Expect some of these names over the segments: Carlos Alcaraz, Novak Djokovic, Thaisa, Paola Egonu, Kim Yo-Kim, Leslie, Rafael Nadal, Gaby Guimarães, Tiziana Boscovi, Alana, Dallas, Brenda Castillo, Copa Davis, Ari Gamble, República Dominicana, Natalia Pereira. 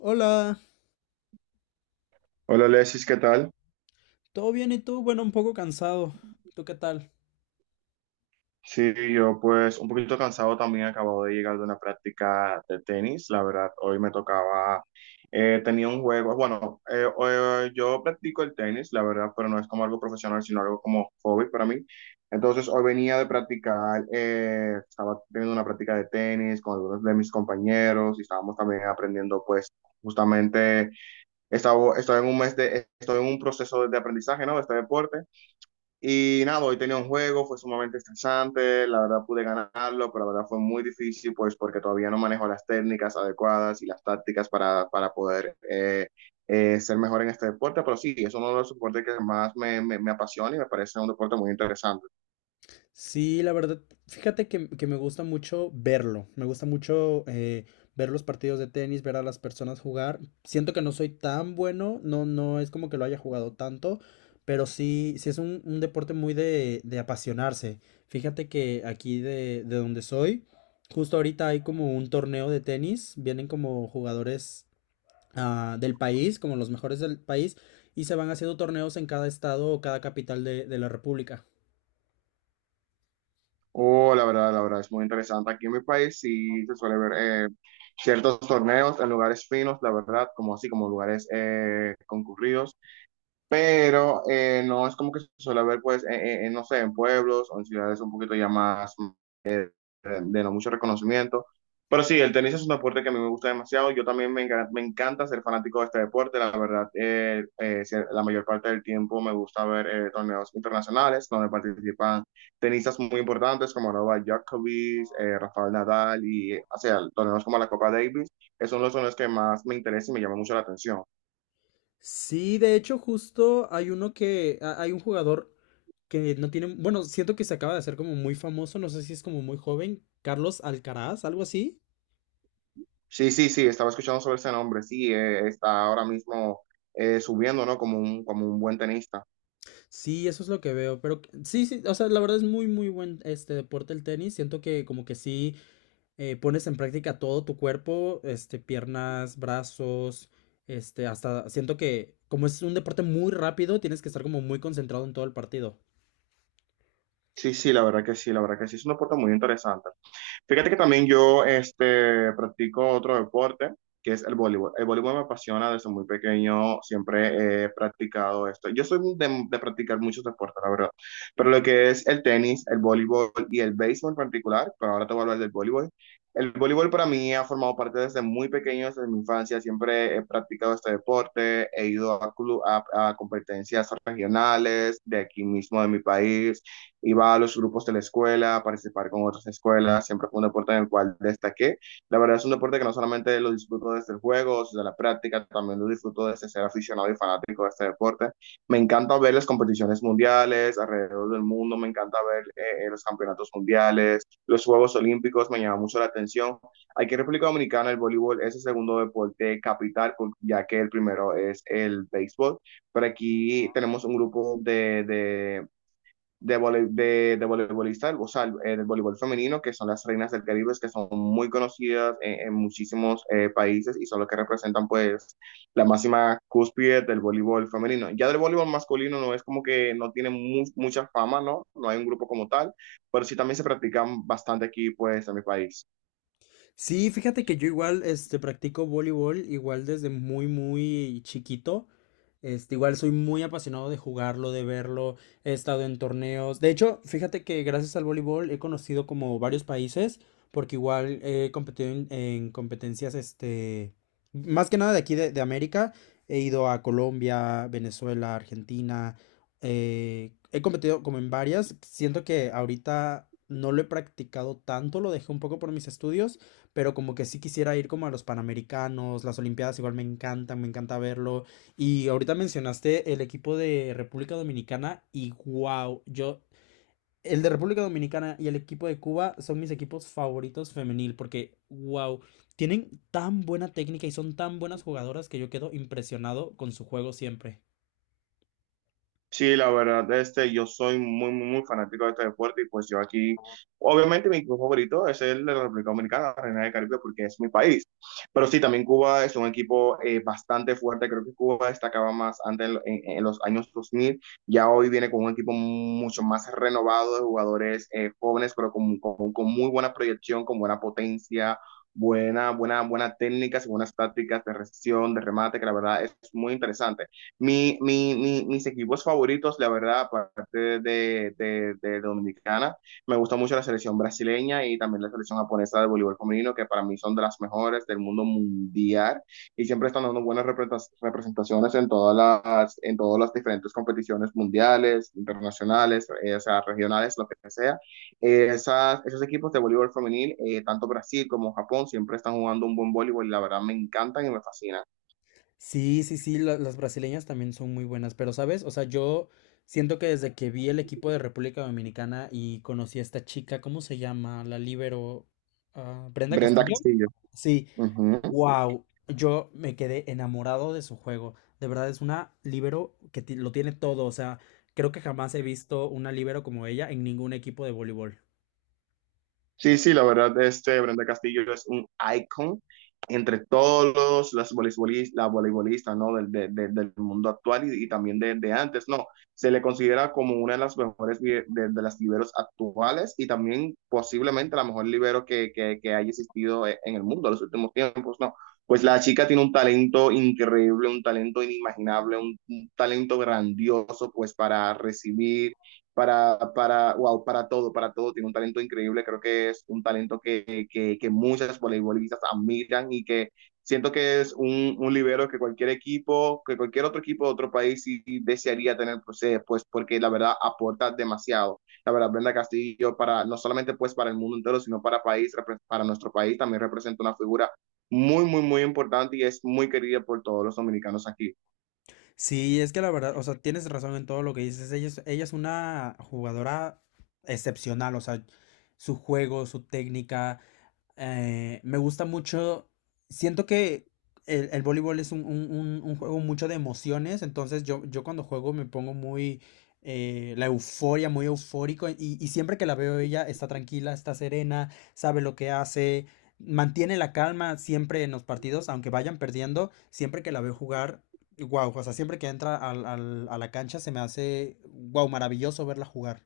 Hola, Hola, Alexis, ¿qué tal? ¿todo bien y tú? Bueno, un poco cansado. ¿Tú qué tal? Sí, yo pues un poquito cansado también, acabo de llegar de una práctica de tenis, la verdad, hoy me tocaba, tenía un juego, bueno, yo practico el tenis, la verdad, pero no es como algo profesional, sino algo como hobby para mí. Entonces, hoy venía de practicar, estaba teniendo una práctica de tenis con algunos de mis compañeros y estábamos también aprendiendo pues justamente, estoy en un mes de, estoy en un proceso de aprendizaje, ¿no? De este deporte. Y nada, hoy tenía un juego, fue sumamente estresante, la verdad pude ganarlo, pero la verdad fue muy difícil, pues porque todavía no manejo las técnicas adecuadas y las tácticas para poder ser mejor en este deporte, pero sí, es uno de los deportes que más me apasiona y me parece un deporte muy interesante. Sí, la verdad, fíjate que me gusta mucho verlo. Me gusta mucho ver los partidos de tenis, ver a las personas jugar. Siento que no soy tan bueno, no, no es como que lo haya jugado tanto, pero sí, sí es un deporte muy de apasionarse. Fíjate que aquí de donde soy, justo ahorita hay como un torneo de tenis. Vienen como jugadores del país, como los mejores del país, y se van haciendo torneos en cada estado o cada capital de la República. Oh, la verdad, es muy interesante. Aquí en mi país sí se suele ver eh, ciertos torneos en lugares finos, la verdad, como así, como lugares concurridos. Pero no es como que se suele ver, pues, en, no sé, en pueblos o en ciudades un poquito ya más de no mucho reconocimiento. Pero sí, el tenis es un deporte que a mí me gusta demasiado. Yo también me, me encanta ser fanático de este deporte. La verdad, la mayor parte del tiempo me gusta ver torneos internacionales donde participan tenistas muy importantes como Novak Djokovic, Rafael Nadal y, o sea, torneos como la Copa Davis. Esos son los torneos que más me interesan y me llaman mucho la atención. Sí, de hecho, justo hay uno que hay un jugador que no tiene, bueno, siento que se acaba de hacer como muy famoso, no sé si es como muy joven, Carlos Alcaraz, algo así. Sí, sí, sí, estaba escuchando sobre ese nombre, sí, está ahora mismo subiendo, ¿no? Como un buen tenista. Sí, eso es lo que veo, pero sí, sí, o sea, la verdad es muy, muy buen este deporte el tenis, siento que como que sí pones en práctica todo tu cuerpo, este, piernas, brazos, este, hasta siento que como es un deporte muy rápido, tienes que estar como muy concentrado en todo el partido. Sí, sí, la verdad que sí, la verdad que sí, es un deporte muy interesante. Fíjate que también yo este, practico otro deporte, que es el voleibol. El voleibol me apasiona desde muy pequeño, siempre he practicado esto. Yo soy de practicar muchos deportes, la verdad, pero lo que es el tenis, el voleibol y el béisbol en particular, pero ahora te voy a hablar del voleibol. El voleibol para mí ha formado parte desde muy pequeño, desde mi infancia. Siempre he practicado este deporte, he ido a, club, a competencias regionales de aquí mismo, de mi país. Iba a los grupos de la escuela, a participar con otras escuelas, siempre fue un deporte en el cual destaqué. La verdad es un deporte que no solamente lo disfruto desde el juego, desde la práctica, también lo disfruto desde ser aficionado y fanático de este deporte. Me encanta ver las competiciones mundiales alrededor del mundo, me encanta ver los campeonatos mundiales, los Juegos Olímpicos, me llama mucho la atención. Aquí en República Dominicana el voleibol es el segundo deporte capital, ya que el primero es el béisbol. Pero aquí tenemos un grupo de voleibolista, o sea, del voleibol femenino, que son las reinas del Caribe, que son muy conocidas en muchísimos países y son los que representan pues la máxima cúspide del voleibol femenino. Ya del voleibol masculino no es como que no tiene mucha fama, ¿no? No hay un grupo como tal, pero sí también se practican bastante aquí pues en mi país. Sí, fíjate que yo igual, este, practico voleibol, igual desde muy, muy chiquito. Este, igual soy muy apasionado de jugarlo, de verlo. He estado en torneos. De hecho, fíjate que gracias al voleibol he conocido como varios países, porque igual he competido en competencias, este, más que nada de aquí de América. He ido a Colombia, Venezuela, Argentina. He competido como en varias. Siento que ahorita no lo he practicado tanto, lo dejé un poco por mis estudios pero como que sí quisiera ir como a los Panamericanos, las Olimpiadas igual me encantan, me encanta verlo. Y ahorita mencionaste el equipo de República Dominicana y wow, yo, el de República Dominicana y el equipo de Cuba son mis equipos favoritos femenil porque wow, tienen tan buena técnica y son tan buenas jugadoras que yo quedo impresionado con su juego siempre. Sí, la verdad, este, yo soy muy, muy, muy fanático de este deporte y pues yo aquí, obviamente mi equipo favorito es el de la República Dominicana, la Reina del Caribe, porque es mi país. Pero sí, también Cuba es un equipo bastante fuerte, creo que Cuba destacaba más antes en, en los años 2000. Ya hoy viene con un equipo mucho más renovado de jugadores jóvenes, pero con muy buena proyección, con buena potencia. Buena, buena, buena técnicas y buenas tácticas de recepción, de remate, que la verdad es muy interesante. Mis equipos favoritos, la verdad, aparte de Dominicana, me gusta mucho la selección brasileña y también la selección japonesa de voleibol femenino, que para mí son de las mejores del mundo mundial y siempre están dando buenas representaciones en todas las diferentes competiciones mundiales, internacionales, o sea, regionales, lo que sea. Esas, esos equipos de voleibol femenil, tanto Brasil como Japón, siempre están jugando un buen voleibol y la verdad me encantan y me fascinan. Sí, sí, sí, la- las brasileñas también son muy buenas, pero ¿sabes? O sea, yo siento que desde que vi el equipo de República Dominicana y conocí a esta chica, ¿cómo se llama? La líbero, ah, Brenda Brenda Castillo. Castillo. Sí, Ujú. wow, yo me quedé enamorado de su juego. De verdad es una líbero que lo tiene todo, o sea, creo que jamás he visto una líbero como ella en ningún equipo de voleibol. Sí, sí, la verdad, este Brenda Castillo es un icon entre todos los voleibolistas, las voleibolistas, la voleibolista, ¿no? Del, del mundo actual y también de antes, ¿no? Se le considera como una de las mejores de las liberos actuales y también posiblemente la mejor libero que haya existido en el mundo en los últimos tiempos, ¿no? Pues la chica tiene un talento increíble, un talento inimaginable, un talento grandioso, pues para recibir para, wow, para todo, tiene un talento increíble, creo que es un talento que muchas voleibolistas admiran y que siento que es un libero que cualquier equipo, que cualquier otro equipo de otro país sí desearía tener, pues, pues porque la verdad aporta demasiado. La verdad, Brenda Castillo, para, no solamente pues para el mundo entero, sino para, país, para nuestro país, también representa una figura muy, muy, muy importante y es muy querida por todos los dominicanos aquí. Sí, es que la verdad, o sea, tienes razón en todo lo que dices. Ella es una jugadora excepcional, o sea, su juego, su técnica, me gusta mucho, siento que el voleibol es un, un juego mucho de emociones, entonces yo cuando juego me pongo muy, la euforia, muy eufórico, y siempre que la veo ella está tranquila, está serena, sabe lo que hace, mantiene la calma siempre en los partidos, aunque vayan perdiendo, siempre que la veo jugar, wow, o sea, siempre que entra a la cancha se me hace, wow, maravilloso verla jugar.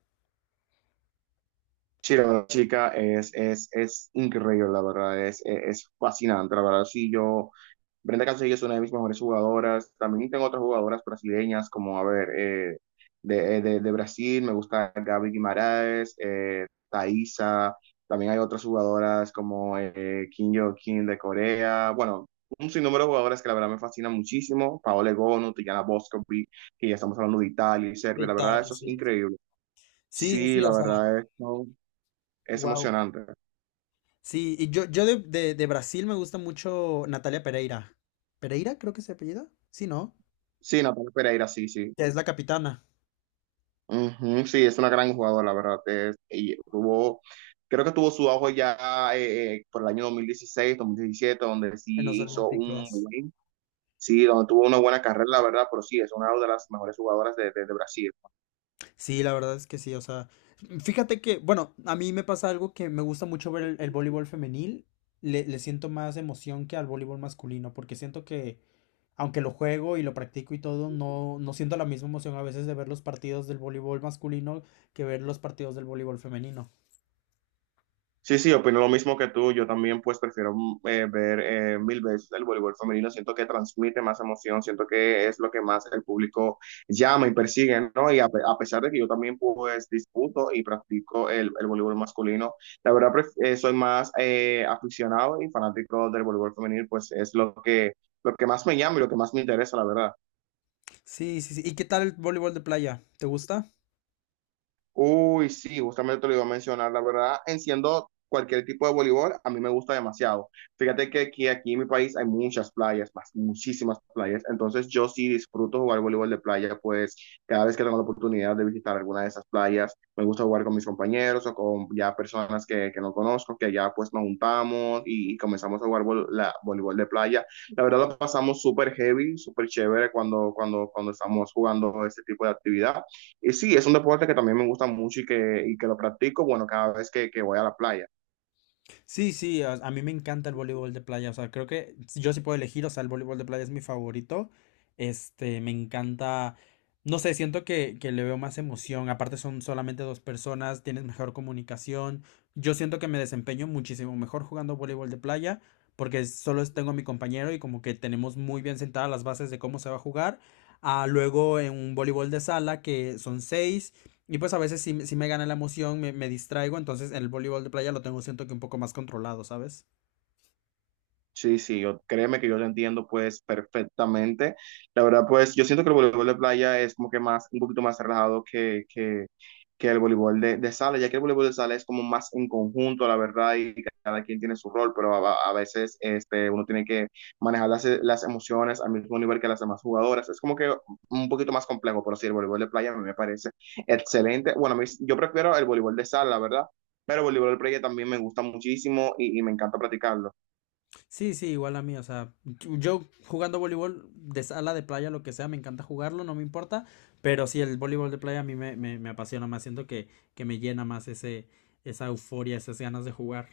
Sí, la verdad, chica, es increíble, la verdad, es fascinante, la verdad, sí, yo, Brenda Castillo es una de mis mejores jugadoras, también tengo otras jugadoras brasileñas, como, a ver, de Brasil, me gusta Gaby Guimarães, Thaisa, también hay otras jugadoras como Kim Yo-Kim de Corea, bueno, un sinnúmero de jugadoras que la verdad me fascinan muchísimo, Paola Egonu, Tiziana Boscovi, que ya estamos hablando de Italia y De Serbia, la verdad, Italia, eso es sí. increíble. Sí, sí, Sí, sí, la o sea, verdad es, ¿no? Es wow. emocionante. Sí, y yo de, de Brasil me gusta mucho Natalia Pereira. ¿Pereira creo que es su apellido? Sí, ¿no? Sí, Natalia Pereira, sí, sí. Que es la capitana Ujú, sí, es una gran jugadora, la verdad. Es- y tuvo, creo que tuvo su auge ya por el año 2016, 2017, donde en los sí hizo un Olímpicos. buen, sí, donde tuvo una buena carrera, la verdad, pero sí, es una de las mejores jugadoras de Brasil. Sí, la verdad es que sí, o sea, fíjate que, bueno, a mí me pasa algo que me gusta mucho ver el voleibol femenil, le siento más emoción que al voleibol masculino, porque siento que, aunque lo juego y lo practico y todo, no, no siento la misma emoción a veces de ver los partidos del voleibol masculino que ver los partidos del voleibol femenino. Sí, sí, opino lo mismo que tú. Yo también, pues, prefiero ver mil veces el voleibol femenino. Siento que transmite más emoción, siento que es lo que más el público llama y persigue, ¿no? Y a, a pesar de que yo también, pues, disputo y practico el voleibol masculino, la verdad, soy más aficionado y fanático del voleibol femenino, pues, es lo que más me llama y lo que más me interesa, la verdad. Sí, sí, sí. ¿Y qué tal el voleibol de playa? ¿Te gusta? Uy, sí, justamente te lo iba a mencionar. La verdad, enciendo cualquier tipo de voleibol, a mí me gusta demasiado. Fíjate que aquí, aquí en mi país hay muchas playas, más, muchísimas playas. Entonces, yo sí disfruto jugar voleibol de playa, pues cada vez que tengo la oportunidad de visitar alguna de esas playas, me gusta jugar con mis compañeros o con ya personas que no conozco, que ya pues nos juntamos y comenzamos a jugar voleibol de playa. La verdad, lo pasamos súper heavy, súper chévere cuando, cuando, cuando estamos jugando este tipo de actividad. Y sí, es un deporte que también me gusta mucho y que lo practico, bueno, cada vez que voy a la playa. Sí, sí, a mí me encanta el voleibol de playa, o sea, creo que si yo sí puedo elegir, o sea, el voleibol de playa es mi favorito, este, me encanta, no sé, siento que le veo más emoción, aparte son solamente dos personas, tienes mejor comunicación, yo siento que me desempeño muchísimo mejor jugando voleibol de playa, porque tengo a mi compañero y como que tenemos muy bien sentadas las bases de cómo se va a jugar, a luego en un voleibol de sala que son seis, y pues a veces sí, sí me gana la emoción, me distraigo, entonces en el voleibol de playa lo tengo siento que un poco más controlado, ¿sabes? Sí, sí, yo, créeme que yo lo entiendo pues perfectamente. La verdad pues yo siento que el voleibol de playa es como que más, un poquito más relajado que el voleibol de sala, ya que el voleibol de sala es como más en conjunto, la verdad, y cada quien tiene su rol, pero a veces este, uno tiene que manejar las emociones al mismo nivel que las demás jugadoras. Es como que un poquito más complejo, pero sí, el voleibol de playa a mí me parece excelente. Bueno, yo prefiero el voleibol de sala, la verdad, pero el voleibol de playa también me gusta muchísimo y me encanta practicarlo. Sí, sí, igual a mí, o sea, yo jugando voleibol de sala, de playa, lo que sea, me encanta jugarlo, no me importa, pero sí, el voleibol de playa a mí me apasiona más, siento que me llena más ese, esa euforia, esas ganas de jugar.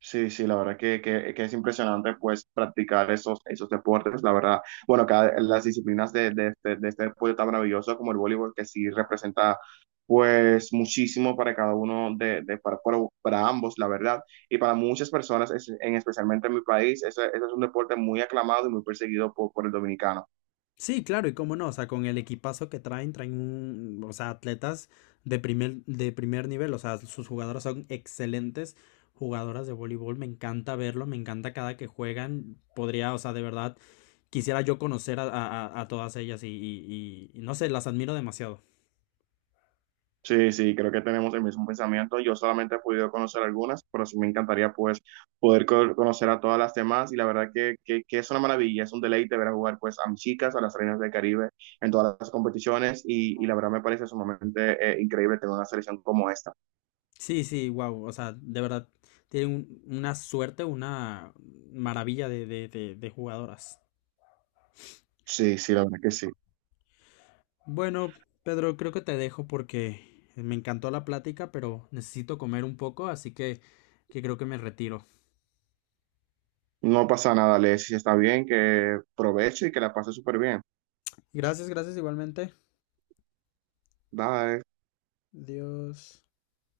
Sí, sí, la verdad que es impresionante pues practicar esos, esos deportes, la verdad. Bueno, cada, las disciplinas de este deporte tan maravilloso como el voleibol, que sí representa pues muchísimo para cada uno de para ambos, la verdad. Y para muchas personas, es- en especialmente en mi país, ese es un deporte muy aclamado y muy perseguido por el dominicano. Sí, claro, y cómo no, o sea, con el equipazo que traen, traen un, o sea, atletas de primer nivel, o sea, sus jugadoras son excelentes jugadoras de voleibol, me encanta verlo, me encanta cada que juegan, podría, o sea, de verdad, quisiera yo conocer a, a todas ellas y, y no sé, las admiro demasiado. Sí, sí, creo que tenemos el mismo pensamiento. Yo solamente he podido conocer algunas, pero sí me encantaría pues poder conocer a todas las demás y la verdad que es una maravilla, es un deleite ver a jugar pues a mis chicas, a las reinas del Caribe en todas las competiciones y la verdad me parece sumamente increíble tener una selección como esta. Sí, sí, wow, o sea, de verdad, tienen una suerte, una maravilla de jugadoras. Sí, sí, la verdad que sí. Bueno, Pedro, creo que te dejo porque me encantó la plática, pero necesito comer un poco, así que creo que me retiro. No pasa nada, Leslie, está bien, que provecho y que la pase súper bien. Gracias, gracias igualmente. Bye. Dios.